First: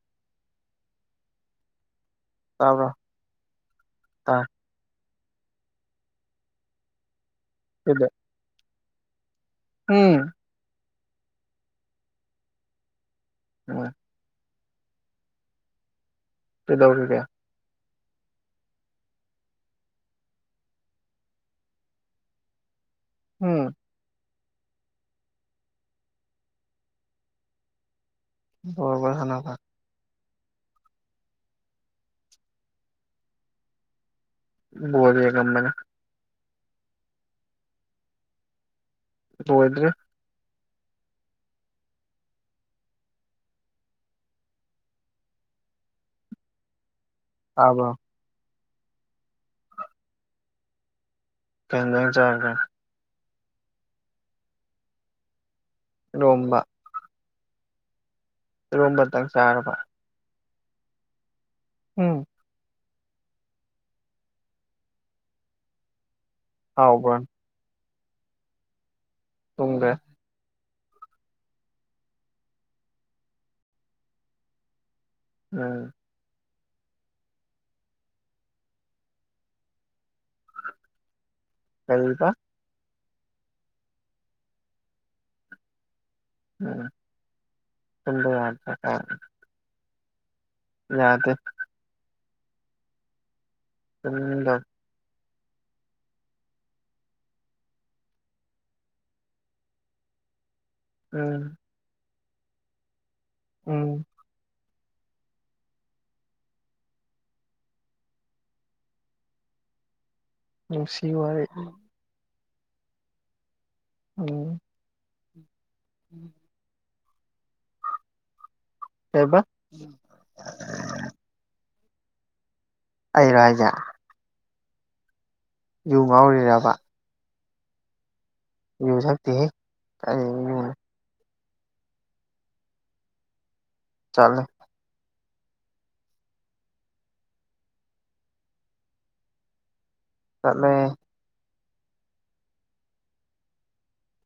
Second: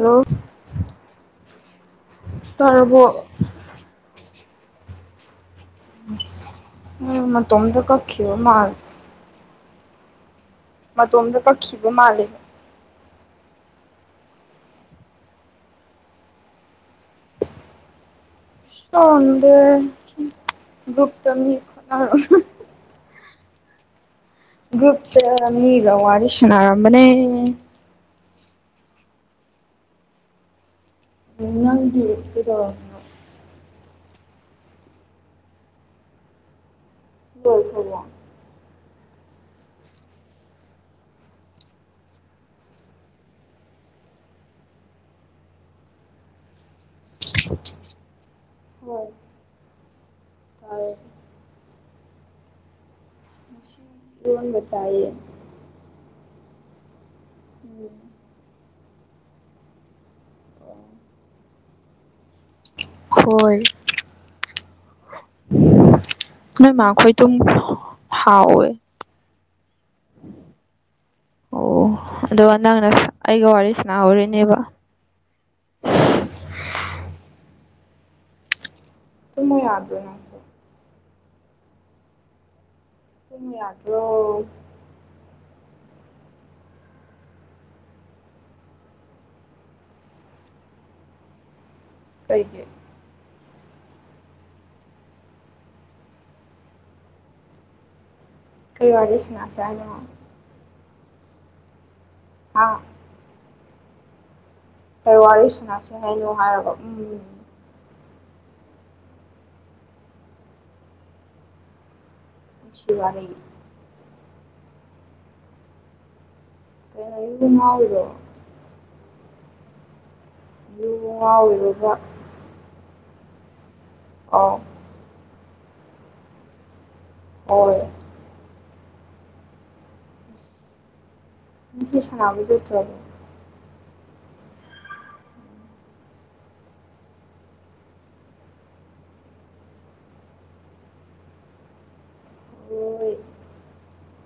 ꯍꯣ ꯇꯥꯕ꯭ꯔꯣ ꯇꯔꯔꯕꯣ ꯇꯥꯏ ꯎ ꯃꯣꯝꯗ ꯀꯩꯗ ꯀꯛꯈꯤꯕ ꯃꯥꯜꯂꯦ ꯎꯝ ꯃꯇꯣꯝꯗ ꯀꯛꯈꯤꯕ ꯃꯥꯜꯂꯦ ꯍꯣꯏ ꯀꯩꯗꯧꯔꯤꯒꯦ ꯇꯗꯦ ꯒ꯭ꯔꯨꯞꯇ ꯃꯤ ꯈꯠꯅꯔꯝꯃꯤ ꯎꯝ ꯒ꯭ꯔꯨꯞꯁꯦ ꯃꯤꯒ ꯋꯥꯔꯤꯔꯤ ꯁꯅꯥꯔꯝꯕꯅꯦ ꯂꫭꯏꯔꯕ ꯁꯟꯅꯕ ꯅꯪꯗꯤ ꯀꯩꯗꯩ ꯕꫭꯜ ꯌꯦꯡꯉꯃꯕꯅꯦ ꯂꫭꯏꯈ꯭ꯔꯕ ꯂꫭꯏꯗ꯭ꯔꯤ ꯇꯥꯕ꯭ꯔ ꯍꯣꯏ ꯇ ꯀꯗ ꯆꯥꯔ ꯐꯔ ꯂꯣꯟ ꯊꯣꯡꯕ ꯆꯥꯏꯌꯦ ꯅꯣꯡꯕ [inaudible] ꯏꯔꯣꯝꯕꯇꯪ ꯆꯥꯔꯕ ꯎꯝ ꯍꯣꯏ ꯅꯣꯏ ꯃꯥ ꯍꯥꯎꯕ꯭ꯔꯣ ꯈꯣꯏ ꯇꯨ ꯍꯥꯥꯎꯋ ꯇꯨꯡꯗꯦ ꯑꯣ ꯑꯗꯨꯒ ꯅꯪꯅ ꯑꯩꯒ ꯋꯥꯔꯤ ꯁꯅꯥꯍꯧꯔꯤꯅꯦꯕ ꯎꯝ ꯃ ꯌꯥꯗꯅ ꯀꯩꯔꯤꯕ ꯇ ꯌꯥꯗ꯭ꯔꯣ ꯎꯝ ꯊꯝꯕ ꯌꯥꯗ ꯀꯩꯒꯤ ꯎꯗ ꯀꯩꯋꯥꯔꯤ ꯁꯟꯅ ꯖꯥꯠꯅꯣ ꯎꯝ ꯑꯥ ꯎꯝ ꯀꯩ ꯋꯥꯔꯤ ꯁꯟꯅꯁꯤ ꯍꯥꯏꯅꯣ ꯍꯥꯏꯒ ꯎꯝ ꯅꯨꯡꯁꯤ ꯋꯥꯔꯤ ꯎꯝ ꯆꯠꯂꯣꯍꯩ ꯎꯝ ꯎꯝ ꯑꯗꯨꯅꯦ ꯍꯥꯏꯖꯦ ꯀꯩꯕ ꯑꯗꯨꯖꯨ ꯉꯥꯎꯕꯗꯨꯗꯥ ꯑꯩꯔꯥ ꯍꯥꯏꯖꯦ ꯑꯥꯎ ꯌꯨ ꯉꯥꯎꯔꯤꯔꯥꯕ ꯍꯣꯏ ꯌꯨ ꯊꯛꯇꯦꯍꯦ [unintelligible] ꯅꯪ ꯆꯦ ꯁꯥꯕ ꯆꯠꯇ꯭ꯔꯣ ꯆꯠꯂꯦ ꯆꯠꯂꯦ ꯍꯣꯏ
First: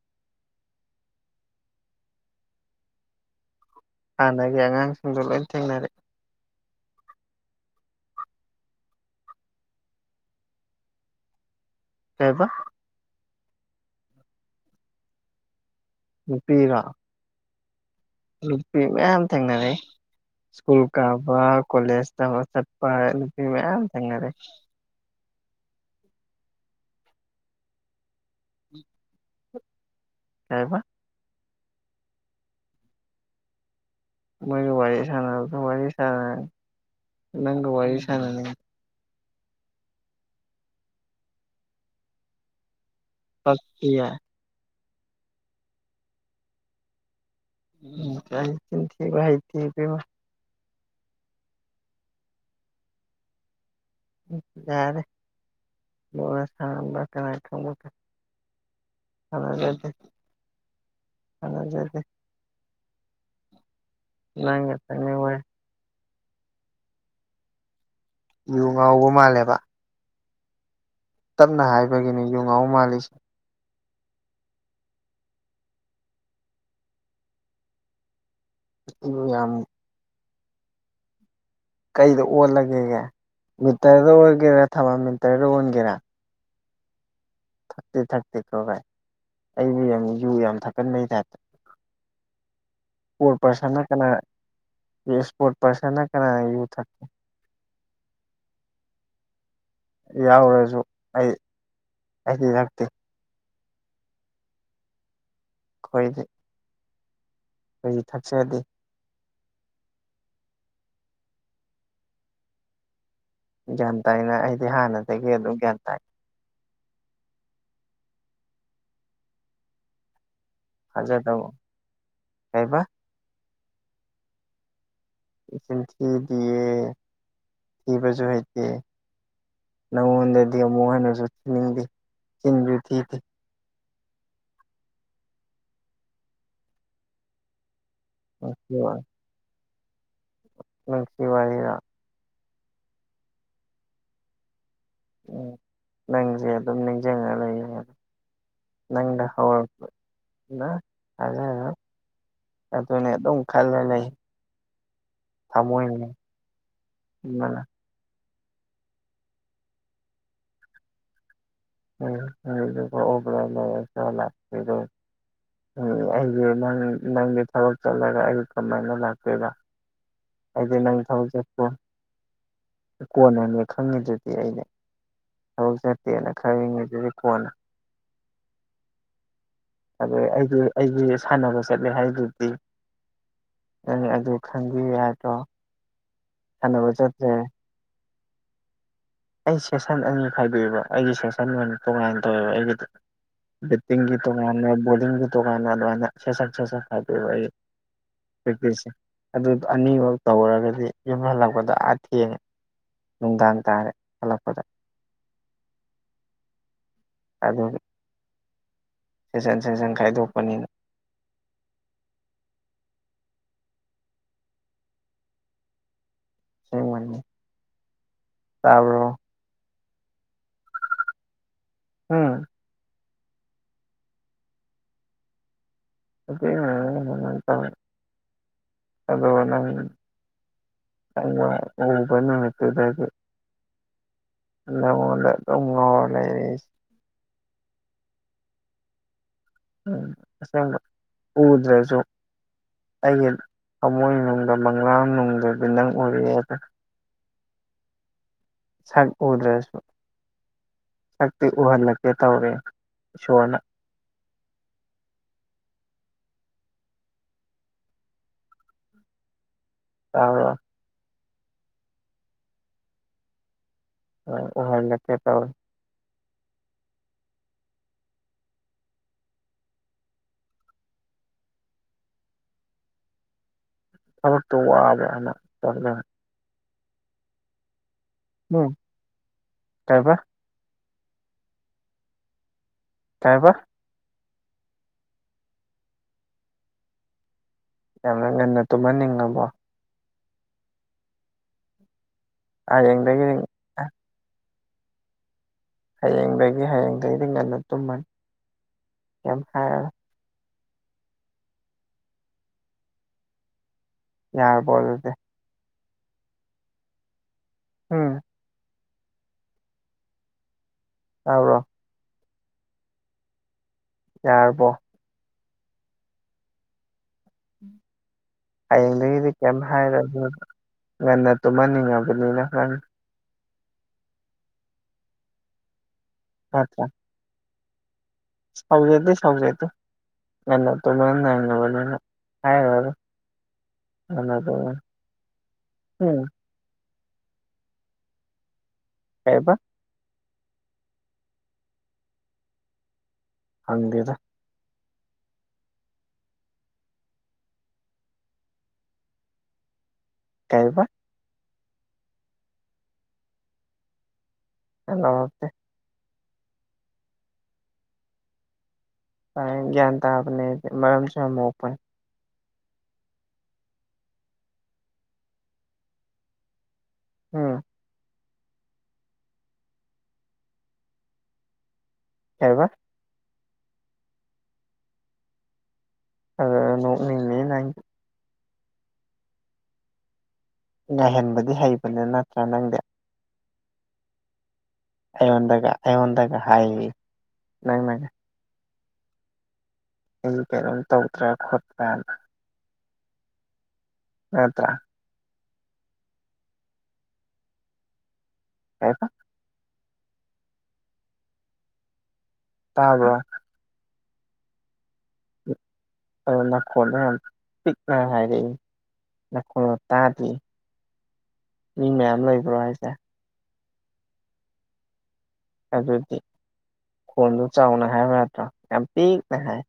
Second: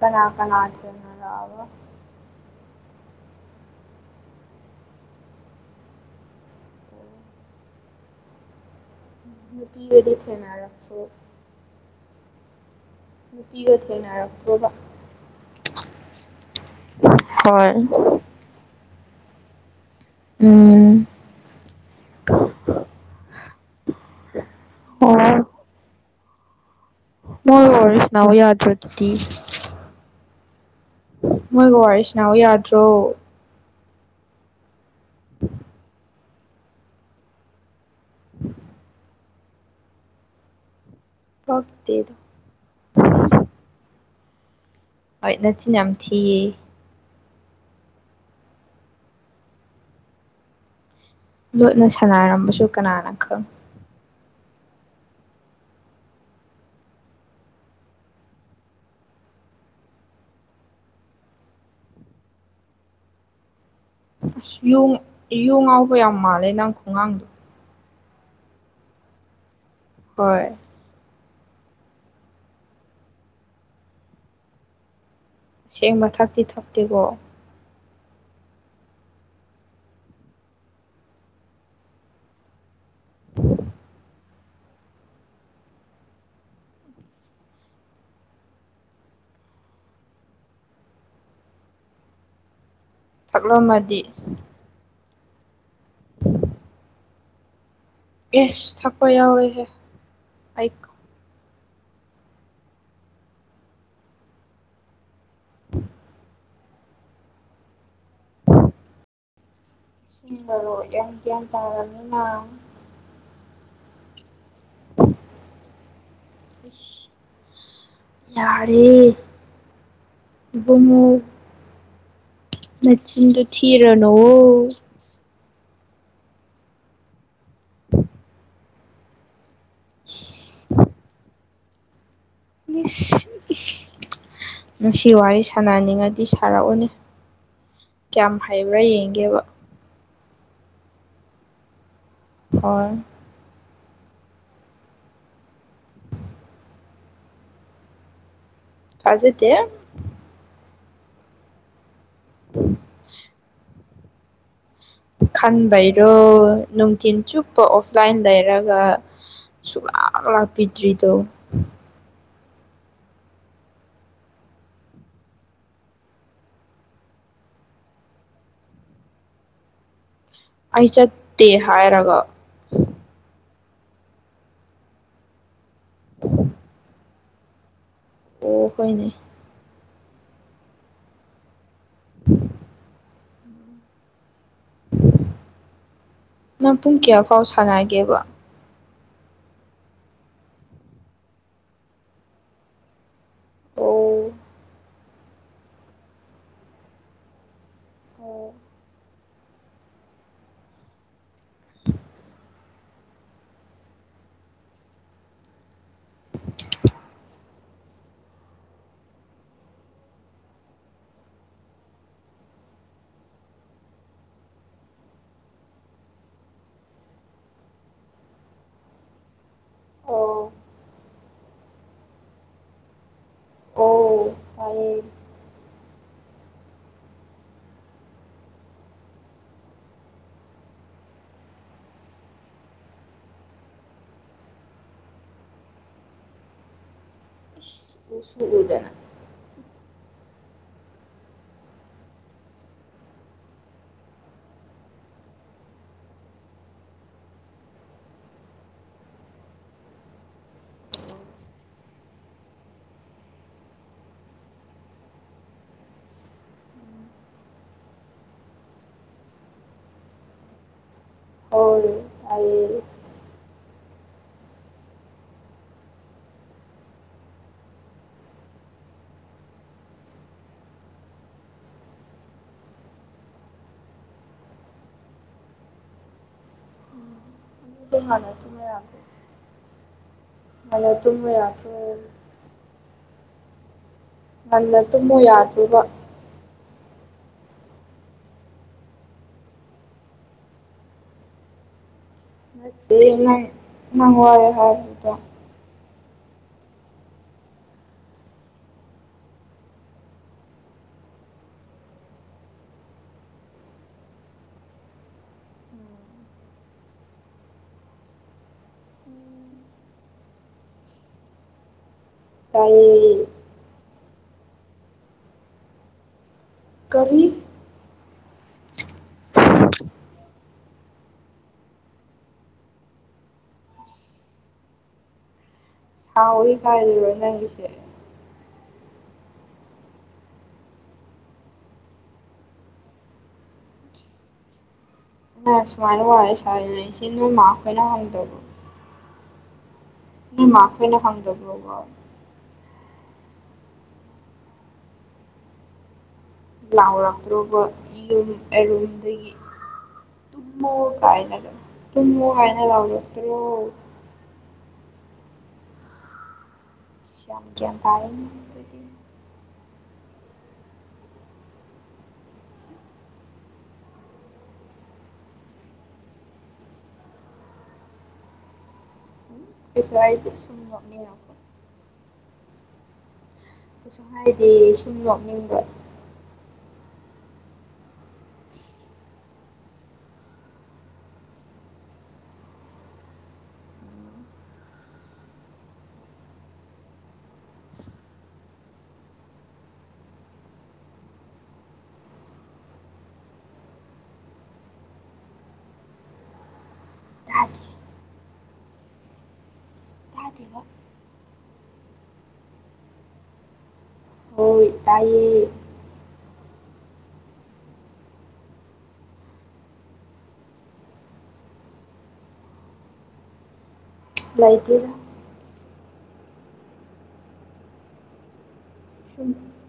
ꯀꯅꯥ ꯀꯅꯥ [unintelligible] ꯍꯥꯟꯅꯒꯤ ꯑꯉꯥꯡꯁꯤꯡꯗꯣ ꯂꯣꯏ ꯊꯦꯡꯅꯔꯦ ꯅꯨꯄꯤꯒꯗꯤ ꯊꯦꯅꯔꯛꯇ꯭ꯔꯣ ꯀꯩꯕ ꯅꯨꯄꯤꯒ ꯊꯦꯡꯅꯔꯛꯇ꯭ꯔꯣꯕ ꯅꯨꯄꯤꯔꯣ ꯍꯣꯏ ꯅꯨꯄꯤ ꯃꯌꯥꯝ ꯊꯦꯡꯅꯔꯛꯏ ꯁ꯭ꯀꯨꯜ ꯎꯝ ꯀꯥꯕ ꯀꯣꯂꯦꯁ ꯇꯧꯔ ꯆꯠꯄ ꯅꯨꯄꯤ ꯃꯌꯥꯝ ꯊꯦꯡꯅꯔꯛꯑꯦ ꯑꯣ ꯃꯣꯏ ꯑꯣꯏ ꯋꯥꯔꯤ ꯁꯅꯥꯎ ꯌꯥꯗ꯭ꯔꯣ ꯑꯗꯨꯗꯤ ꯀꯩꯕ ꯃꯣꯏꯒ ꯋꯥꯔꯤ ꯁꯅꯥꯎ ꯌꯥꯗ꯭ꯔꯣ ꯃꯣꯏꯒ ꯋꯥꯔꯤ ꯁꯥꯟꯅꯕꯗꯣ ꯋꯥꯔꯤ ꯁꯥꯟꯅ ꯅꯪꯒ ꯋꯥꯔꯤ ꯁꯥꯟꯅꯅꯤꯡꯕ ꯄꯛꯇꯦ ꯑꯗꯨ ꯄꯛꯇꯤꯌꯦ ꯍꯣꯏ ꯅꯆꯤꯟ ꯌꯥꯝ ꯊꯤꯌꯦ ꯎꯝ ꯀꯥꯏꯗꯩ ꯆꯤꯟ ꯊꯤꯕ ꯍꯩꯇꯦ ꯏꯕꯦꯝꯃ ꯂꯣꯠꯅ ꯁꯥꯟꯅꯥꯔꯝꯕꯁꯨ ꯀꯅꯥꯅ ꯈꯪ ꯌꯥꯔꯦ [unintelligible] ꯁꯥꯟꯅꯖꯗꯦ ꯁꯥꯟꯅꯖꯗꯦ ꯑꯁ ꯅꯪ ꯌꯨꯡ ꯉꯥꯛꯇꯪꯅꯦ ꯋꯥꯔꯤ ꯌꯨ ꯉꯥꯎꯕ ꯌꯥꯝ ꯃꯥꯜꯂꯦ ꯅꯪ ꯈꯨꯉꯥꯡꯗꯣ ꯌꯨ ꯉꯥꯎꯕ ꯃꯥꯜꯂꯦꯕ ꯍꯣꯏ ꯇꯞꯅ ꯍꯥꯏꯕꯒꯤꯅꯤ ꯌꯨ ꯉꯥꯎꯕ ꯃꯥꯜꯂꯤꯁꯦ ꯁꯦꯡꯕ ꯊꯛꯇꯤ ꯊꯛꯇꯦꯀꯣ ꯑꯩꯕꯨ ꯌꯥꯝ ꯀꯩꯗ ꯑꯣꯜꯂꯒꯦꯒꯦ ꯃꯤꯇꯔꯗ ꯑꯣꯟꯒꯦꯔꯥ ꯊꯔꯃꯣ ꯃꯤꯇꯔꯗ ꯑꯣꯟꯒꯦꯔꯥ ꯊꯛꯇꯤ ꯊꯛꯇꯦ ꯀꯣ ꯀꯥꯏ ꯑꯩꯕꯨ ꯌꯥꯝ ꯌꯨ ꯌꯥꯝ ꯊꯛꯀꯟꯕꯩ ꯇꯥꯏꯞꯇ ꯏꯁꯄꯣꯔꯠ ꯄꯔꯁꯟꯅ ꯊꯛꯂꯝꯃꯗꯤ ꯀꯅꯥ ꯏꯁꯄꯣꯔꯠ ꯄꯔꯁꯟꯅ ꯀꯅꯥꯅ ꯌꯨ ꯊꯛꯀꯦ ꯕꯦꯁ ꯊꯛꯄ ꯌꯥꯎꯔꯤꯦꯍꯦ ꯌꯥꯎꯔꯁꯨ ꯑꯩ ꯑꯩꯗꯤ ꯍꯛꯇꯦ ꯀꯣꯏꯗ ꯑꯩꯗꯤ ꯊꯥꯛꯆꯗꯦ ꯣ ꯌꯦꯡꯒꯤꯦꯟ ꯇꯔꯅꯤꯅꯥ ꯒ꯭ꯌꯥꯟ ꯇꯥꯏꯅ ꯑꯩꯗꯤ ꯍꯥꯟꯅꯗꯒꯤ ꯑꯗꯨꯝ ꯒ꯭ꯌꯥꯟ ꯇꯥꯏ ꯌꯥꯔꯦ ꯃꯨ ꯊꯥꯖꯗꯧ ꯀꯩꯕ ꯅꯆꯤꯟꯗꯨ ꯊꯤꯔ ꯅꯣ ꯏ ꯊꯤ ꯗꯌꯦ ꯊꯤꯕꯁꯨꯨ ꯍꯥꯏꯛꯇꯦ ꯅꯪꯉꯣꯟꯗꯗꯤ ꯑꯃꯨꯛ ꯍꯥꯏꯅꯁꯨ ꯊꯅꯤꯡꯗꯦ ꯅꯨꯡꯁꯤ ꯋꯥꯔꯤ ꯁꯥꯟꯅꯅꯤꯡꯉꯗꯤ ꯁꯥꯔꯛꯎꯅꯦ ꯀꯌꯥꯝ ꯅꯨꯡꯁꯤ ꯍꯩꯕ꯭ꯔꯥ ꯌꯦꯡꯒꯦꯕ ꯅꯨꯡꯁꯤ ꯋꯥꯔꯤꯗ ꯍꯣꯏ ꯎꯝ ꯅꯪꯁꯦ ꯑꯗꯨꯝ ꯅꯤꯡꯁꯤꯡꯉ ꯂꯩꯌꯦ ꯅꯪꯗ ꯊꯥꯖꯗꯦ ꯍꯧꯔ ꯍꯥꯏ ꯑꯗꯨꯅꯦ ꯑꯗꯨꯝ ꯈꯜꯂꯅ ꯂꯩ ꯈꯥꯟꯕꯩꯔꯣ ꯊꯃꯣꯏꯅꯦ ꯅꯨꯡꯊꯤꯟ ꯃꯅ ꯆꯨꯞꯄ ꯑꯣꯐ ꯂꯥꯏꯟ ꯂꯩꯔꯒ ꯁꯨꯛꯂꯥꯛꯞ ꯂꯥꯛꯄꯤꯗ꯭ꯔꯤꯗꯣ ꯎꯝ ꯑꯣꯕ꯭ꯔ ꯂ ꯆ ꯂꯥꯛꯄꯤꯔ ꯑꯩꯁ ꯅꯪ ꯅꯪꯒꯤ ꯊꯕꯛ ꯆꯠꯂꯒ ꯑꯩ ꯀꯃꯥꯏꯅ ꯂꯥꯛꯇꯣꯏꯔ ꯑꯩꯗꯤ ꯑꯩ ꯅꯪ ꯆꯠꯇꯦ ꯊꯖꯤꯦꯄꯨ ꯍꯥꯏꯔꯒ ꯀꯣꯟꯅꯅꯦ ꯈꯪꯉꯤꯗꯨꯗꯤ ꯑꯩꯩꯅ ꯊꯕꯛ ꯆꯠꯇꯦꯅ ꯈꯔ ꯍꯡꯉꯤꯁꯤꯗꯤ ꯀꯣꯟꯅ ꯑꯣ ꯍꯣꯏꯅꯦ ꯑ ꯑꯩꯒꯤ ꯑꯩꯒꯤ ꯁꯥꯟꯅꯕ ꯆꯠꯂꯦ ꯍꯥꯏꯗꯨꯗꯤ ꯅ ꯑꯗꯨ ꯈꯪꯕꯤ ꯍꯥꯏꯗ꯭ꯔꯣ ꯅꯪ ꯁꯥꯟꯅꯕ ꯄꯨꯡ ꯀꯌꯥ ꯆꯠꯇ꯭ꯔꯦ ꯐꯥꯎ ꯁꯥꯟꯅꯒꯦꯕ ꯑꯩ ꯁꯦꯁꯟ ꯑꯅꯤ ꯈꯥꯏꯕꯤꯕ ꯑꯩꯒꯤ ꯁꯦꯁꯟ ꯑꯣꯏꯅ ꯇꯣꯉꯥꯏꯅ ꯇꯧꯋꯦꯕ ꯑꯩꯒꯤꯗꯤ ꯕꯇꯤꯡꯒꯤ ꯇ ꯑꯣ ꯀꯥꯟ ꯣꯒꯤ ꯇ ꯀꯥꯟ ꯑꯗꯨꯦꯦ ꯈꯥꯏꯗꯦ ꯑꯣ ꯄꯔꯛꯇꯤꯁ ꯑꯗꯨꯗꯣ ꯑꯅꯤꯃꯛ ꯇꯧꯔꯒꯗꯤ ꯌꯨꯝ ꯍꯜꯂꯛꯄꯗ ꯑꯥ ꯊꯦꯡꯉꯦ ꯅꯨꯡꯗꯥꯡ ꯇꯥꯔꯦ ꯍꯜꯂꯛꯄꯗ [inaudible] ꯑꯗꯨꯒꯤ ꯁꯦꯁꯟ ꯁꯦꯁꯟ ꯈꯥꯏꯗꯣꯛꯄꯅꯤꯅ ꯑꯁꯦꯡꯕꯩꯅꯤ ꯇꯥꯕ꯭ꯔꯣ ꯑꯣ ꯍꯥ ꯑꯣ ꯇꯥꯏꯌꯦ ꯑꯩꯈꯣꯏ ꯏꯃꯟꯅꯕꯅ ꯁꯨꯃꯥꯏ ꯁꯨꯃꯥꯏ ꯇꯧꯏ ꯑꯗꯨꯒ ꯅꯪ ꯑꯩꯅ ꯅꯪ ꯎꯕ ꯅꯨꯃꯤꯠꯇꯨꯗꯒꯤ ꯅꯪꯉꯣꯟꯗ ꯑꯗꯨꯝ ꯉꯥꯎꯔꯂꯩꯔꯦ ꯑꯩꯁꯦ ꯏꯁ ꯎꯁꯨ ꯎꯗꯅ ꯎꯝ ꯑꯁꯦꯡꯕ ꯎꯗ꯭ꯔꯁꯨ ꯑꯩꯒꯤ ꯊꯃꯣꯏꯅꯨꯡꯗ ꯃꯪꯂꯥꯟꯅꯨꯡꯗꯗꯤ ꯅꯪ ꯎꯔꯦꯑꯦꯗꯣ ꯁꯛ ꯎꯗ꯭ꯔꯁꯨ ꯁꯛꯇꯤ ꯎꯍꯜꯂꯛꯀꯦ ꯇꯧꯔꯦ ꯏꯁꯣꯔꯅ ꯇꯥꯕꯔꯣ ꯍꯣꯢ ꯇꯥꯏꯌꯦ ꯅꯪ ꯎꯍꯜꯛꯀꯦ ꯇꯧꯑꯦ ꯊꯕꯛꯇꯨ ꯋꯥꯕ ꯍꯟꯅ ꯇꯧꯅ ꯑꯗꯨꯝꯍꯥꯟꯅ ꯅꯣꯡ ꯇꯥꯕ ꯉꯟꯅ ꯇꯨꯝꯕ ꯌꯥꯗꯔꯣ ꯀꯩꯍꯥꯏꯕ ꯉꯟꯅ ꯇꯨꯝꯕ ꯌꯥꯗ꯭ꯔꯣꯕ ꯌꯥꯝꯅ ꯉꯟꯅ ꯇꯨꯝꯍꯟꯅꯤꯡꯉꯕꯣ ꯗꯦ ꯍꯌꯦꯡꯗꯒꯤꯗꯤ ꯅꯥꯏꯠ ꯃꯥ ꯉꯥꯎꯏ ꯍꯥꯏ ꯍꯌꯦꯡꯗꯒꯤ ꯍꯌꯦꯡꯗꯒꯤꯗꯤ ꯉꯟꯅ ꯇꯨꯝꯃꯅꯤ ꯀꯩꯝ ꯍꯥꯏꯔꯣꯏ ꯌꯥꯔꯕꯣ ꯑꯗꯨꯗꯤ ꯎꯝ ꯇꯥꯕꯔꯣ ꯇꯥꯏꯌꯦ ꯌꯥꯔꯕꯣ ꯀꯔꯤ ꯍꯌꯦꯡꯗꯒꯤꯗꯤ ꯀꯩꯝ ꯍꯥꯏꯔꯣꯏꯒꯦꯕ ꯉꯟꯅ ꯇꯨꯝꯍꯟꯅꯤꯡꯉꯕꯅꯤꯅ ꯅꯪ ꯁꯥꯎꯋꯤ ꯅꯠꯇ꯭ꯔꯥ ꯀꯥꯏꯗꯨꯔꯣ ꯅꯪꯒꯤꯁꯦ ꯁꯥꯎꯖꯗꯦ ꯁꯥꯎꯖꯗꯦ ꯉꯟꯅ ꯇꯨꯝꯍꯟꯅꯤꯑꯕꯅꯤꯅ ꯍꯥꯏꯔꯣꯏꯒꯦ ꯉꯟꯅ ꯇꯨꯝꯃꯦ ꯁꯨꯃꯥꯏꯅ ꯋꯥꯔꯤꯁꯥꯔꯤꯁꯤ ꯅꯣꯏꯃꯥ ꯈꯣꯏꯅ ꯍꯪꯗꯕꯣ ꯀꯩꯕ ꯅꯣꯏ ꯃꯥꯈꯣꯏꯅ ꯍꯪꯗꯕꯔꯣꯕ ꯍꯪꯗꯦꯗ ꯂꯥꯎꯔꯛꯇ꯭ꯔꯣꯕ ꯌꯨꯝ ꯑꯦꯔꯨꯗꯒꯤ ꯇꯨꯝꯃꯣ ꯀꯩꯕ ꯀꯥꯏꯅꯒ ꯇꯨꯝꯃꯣ ꯍꯥꯏꯅ ꯂꯥꯎꯔꯛꯇꯔꯣ ꯂꯥꯎꯔꯛꯇꯦ ꯑꯁ ꯌꯥꯝ ꯒꯤꯌꯟꯇꯥꯏꯅꯦ ꯑꯗꯨꯗꯤ ꯑꯗꯨꯝ ꯒꯤꯌꯥꯟ ꯇꯥꯕꯅꯦ ꯃꯔꯝꯁꯨ ꯌꯥꯝ ꯃꯣꯛꯄꯅꯦ ꯎꯝ ꯎꯝ ꯀꯩꯁꯨ ꯍꯥꯏꯗꯦ ꯁꯨꯝ ꯅꯣꯛꯅꯤꯡꯉꯛꯄ ꯀꯏꯔꯤꯕ ꯀꯩꯁꯨꯨꯝ ꯍꯥꯏꯗꯤ ꯁꯨꯝ ꯂꯣꯛꯅꯤꯡꯕ ꯑꯅꯤꯡ ꯅꯪ ꯉꯥꯏꯍꯟꯕꯗꯤ ꯍꯩꯕꯅꯤ ꯅꯠꯇ꯭ꯔꯥ ꯅꯪꯗꯤ ꯑꯩꯟꯒ ꯑꯩꯟꯗꯒ ꯍꯥꯏ ꯅꯪ ꯅ ꯑꯩꯁ ꯀꯩꯅꯣꯝ ꯇꯧꯗ꯭ꯔꯥ ꯈꯣꯠꯠꯇ꯭ꯔꯅ ꯎꯠꯇ꯭ꯔ ꯇꯥꯗꯦ ꯀꯁ ꯇꯥꯗꯕ ꯇꯥꯕꯔꯣ ꯇꯥꯏ ꯑꯗꯣ ꯅꯥꯈꯣꯟꯅ ꯌꯥꯝ ꯄꯤꯛꯅ ꯍꯥꯏꯔꯛꯏ ꯅꯈꯣꯅ ꯇꯥꯗ꯭ ꯃꯤ ꯃꯌꯥꯝ ꯂꯩꯕ꯭ꯔꯣ ꯍꯥꯏꯁꯦ ꯂꯥꯏꯇꯦꯗꯥ ꯑꯗꯨꯗꯤ ꯈꯣꯟꯗꯨ ꯆꯥꯎꯅ ꯍꯥꯏꯕ ꯅꯠꯇ꯭ꯔꯣ ꯌꯥꯝ ꯄꯤꯛꯅ ꯍꯥꯏ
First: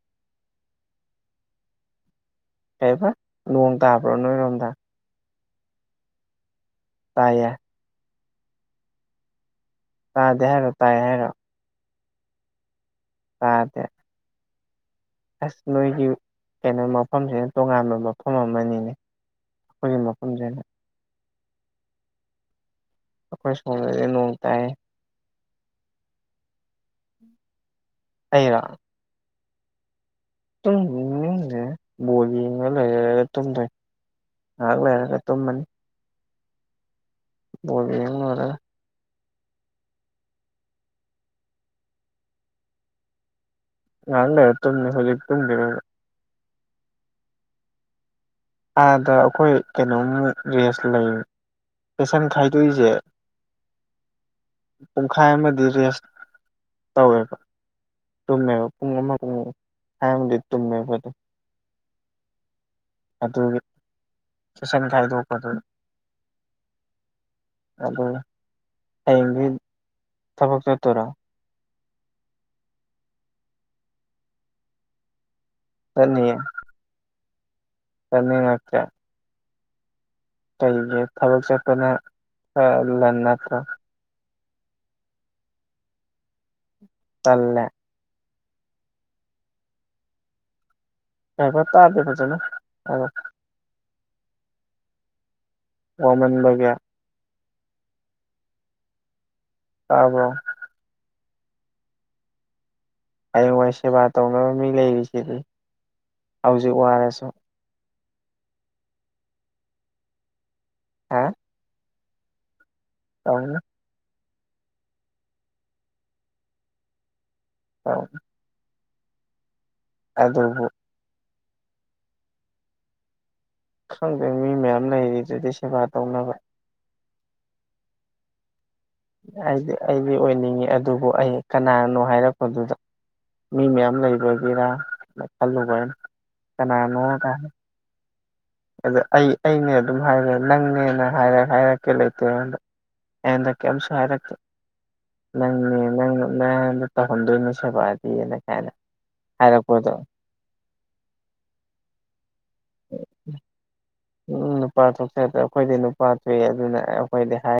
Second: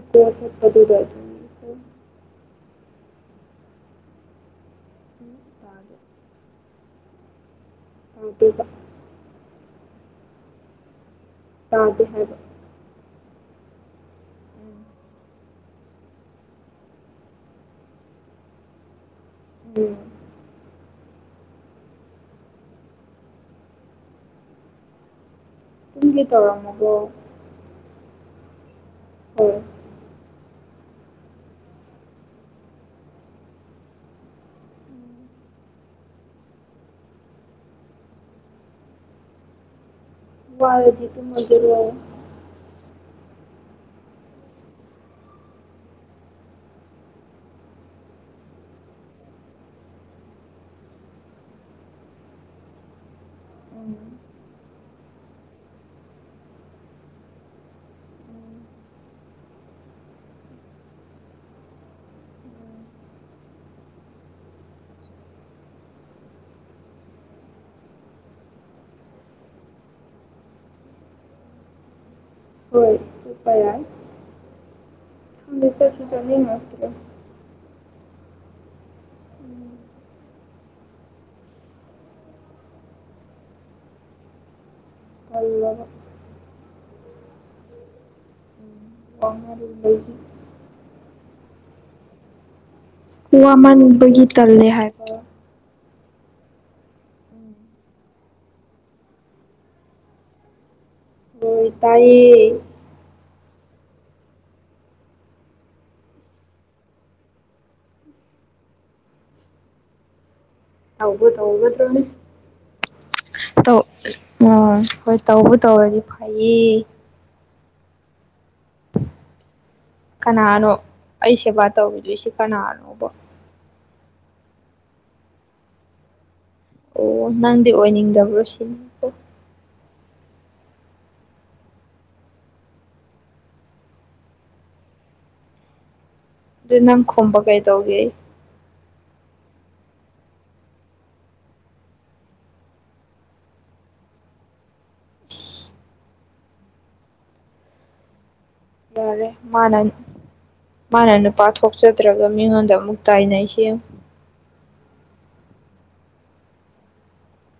ꯏꯀꯣꯁꯦꯄꯗꯨꯕ ꯀꯕ ꯂꯣꯡ ꯇꯥꯕ꯭ꯔꯣ ꯅꯣꯏꯔꯣꯗꯥ ꯇꯦ ꯇꯥ ꯑꯦ ꯑ ꯊꯀ ꯇꯥꯗꯦ ꯍꯥꯏꯔꯣ ꯇꯥꯏꯌꯦ ꯍꯥꯏꯔꯣ ꯇꯥꯗ ꯍꯥꯏꯕ ꯇꯥꯗꯦ ꯎꯝ ꯑꯁ ꯅꯣꯏꯒꯤ ꯀꯩꯅꯣ ꯃꯐꯝꯁꯤꯅ ꯇꯣꯉꯥꯟꯕ ꯃꯐꯝ ꯑꯃꯅꯤꯅꯦ ꯎꯝ ꯑꯩꯈꯣꯏꯒꯤ ꯃꯐꯝꯁꯤꯦꯅ ꯑꯩꯈꯣꯏ ꯁꯣꯝꯗꯗꯤ ꯅꯣꯡ ꯇꯥꯏ ꯑꯗꯨꯝꯗꯤ ꯇꯧꯔꯝꯃꯣꯕꯣ ꯑꯩꯔ ꯍꯣꯏ ꯇ ꯣ ꯂꯩ ꯇ ꯉꯥꯏꯍꯥꯛ ꯂꯩꯔꯒ ꯇꯨꯝꯃꯅꯤ ꯕꯥꯜꯂ ꯌꯦꯕꯥ ꯂꯣꯏꯔꯥ ꯋꯥꯔꯗꯤ ꯀꯨ ꯃꯗꯔ ꯋꯥ ꯅꯗ ꯇ ꯍꯧꯖꯤꯛ ꯇꯨꯝꯦ ꯑꯥꯗ ꯑꯩꯈꯣꯏ ꯀꯩꯅꯣꯃꯨꯛ ꯔꯦꯁ ꯂꯩ ꯄꯦꯁꯟ ꯈꯥꯏꯗꯣꯛꯏꯁꯦ ꯎꯝ ꯄꯨꯡꯈꯥꯏ ꯑꯃꯗꯤ ꯔꯦꯁ ꯇꯧꯋꯦꯕ ꯎꯝ ꯇꯨꯝꯃꯦꯕ ꯄꯨꯡ ꯑꯃ ꯄꯨꯡ ꯍꯥꯏꯔꯒꯗꯤ ꯇꯨꯝꯃꯦꯕ ꯑꯗꯨꯣ ꯑꯗꯨꯒꯤ ꯆꯨꯁꯟ ꯈꯥꯏꯗꯣꯛꯄꯗꯨꯅꯤ ꯑ ꯍꯌꯦꯡꯒꯤ ꯊꯕꯛ ꯆꯠꯇꯔꯥ ꯍꯣꯏ ꯇ ꯀ ꯆꯠ ꯆ ꯅꯠꯇ꯭ꯔ ꯆꯅꯤꯆꯥ ꯀꯩꯒꯤ ꯊꯕꯛ ꯆꯠꯄꯅ ꯂꯟ ꯅꯠꯇ꯭ꯔꯣ ꯎ ꯇꯜꯂꯦ ꯋꯥꯉꯔ ꯂꯩ ꯌꯥ ꯀꯠꯇꯗꯕꯖꯅꯣ ꯍ ꯋꯥ ꯃꯥꯡꯨꯅꯕꯒꯤ ꯇꯜꯂꯦ ꯍꯥꯏꯕꯣ ꯋꯥꯃꯟ ꯒꯦ ꯇꯕ꯭ꯔꯣ ꯇꯥꯏꯌꯦ ꯍꯌꯦꯡꯋꯥꯏ ꯁꯦꯕꯥ ꯇꯧꯅꯕ ꯃꯤ ꯂꯩꯔꯤꯁꯤꯗꯤ ꯍꯧꯖꯤꯛ ꯋꯥꯔꯁꯨ ꯇꯩꯕꯨ ꯇꯩꯒꯗ꯭ꯔꯥꯅꯦ ꯑ ꯎꯝ ꯍꯣꯏ ꯇꯧꯕ ꯇꯧꯔꯗꯤ ꯐꯩꯌꯦ [inaudible] ꯑꯗꯨꯕꯨ ꯀꯅꯥꯅꯣ ꯑꯩ ꯁꯦꯕꯥ ꯇꯧꯤꯗꯣꯏꯁꯤ ꯀꯅꯥꯅꯣꯕ ꯈꯪꯗꯦ ꯃꯤ ꯃꯌꯥꯝ ꯂꯩꯔꯤꯗꯨꯗꯤ ꯁꯦꯕꯥ ꯇꯧꯅꯕ ꯑꯣ ꯅꯪꯗꯤ ꯑꯣꯏꯅꯤꯡꯗꯕ꯭ꯔꯣ ꯁꯤꯅꯤ ꯑꯩꯗꯤ ꯑꯩꯗꯤ ꯑꯣꯏꯅꯤꯡꯉꯤ ꯑꯗꯨꯕꯨ ꯑꯩ ꯀꯅꯥꯅꯣ ꯍꯥꯏꯔꯛꯄꯗꯨꯗ ꯃꯤ ꯃꯌꯥꯝ ꯂꯩꯕꯒꯤꯔꯥ ꯈꯜꯂꯨꯕ ꯑꯗꯨ ꯀꯅꯥꯅꯣ ꯅꯪ ꯈꯣꯝꯕ ꯀꯥꯏꯅ ꯀꯩ ꯇꯧꯒꯦ ꯑꯗ ꯑꯩ ꯑꯩꯅꯦ ꯑꯗꯨꯝ ꯍꯥꯏꯔꯦ ꯅꯪꯅꯦꯅ ꯍꯥꯏꯔ ꯍꯥꯏꯔꯛꯀꯦ ꯂꯩꯇꯦ ꯑꯩꯉꯣꯟꯗ ꯍꯟꯗꯛ ꯀꯩꯝꯁꯨ ꯍꯥꯏꯔꯛꯇꯕ ꯅꯪꯅꯦ ꯅꯪ ꯅꯗ ꯇꯧꯍꯟꯗꯣꯏꯅꯦ ꯁꯦꯕꯥꯗꯤꯅ ꯀꯥꯏꯅ ꯌꯥꯔꯦ ꯃꯥꯅ ꯍꯥꯏꯔꯛꯄꯗꯣ ꯃꯥꯅ ꯅꯨꯄꯥ ꯊꯣꯛꯆꯗ꯭ꯔꯒ ꯃꯤꯉꯣꯟꯗ ꯑꯃꯨꯛ ꯇꯥꯏꯅꯔꯤꯁꯦ ꯎꯝ ꯅꯨꯄꯥ ꯊꯣꯛꯆ꯭ꯔ ꯑꯩꯈꯣꯏꯗꯤ ꯅꯨꯄꯥ ꯊꯣꯛꯑꯦ ꯑꯗꯨꯅ ꯑꯩꯈꯣꯏꯗꯤ ꯍꯥꯏ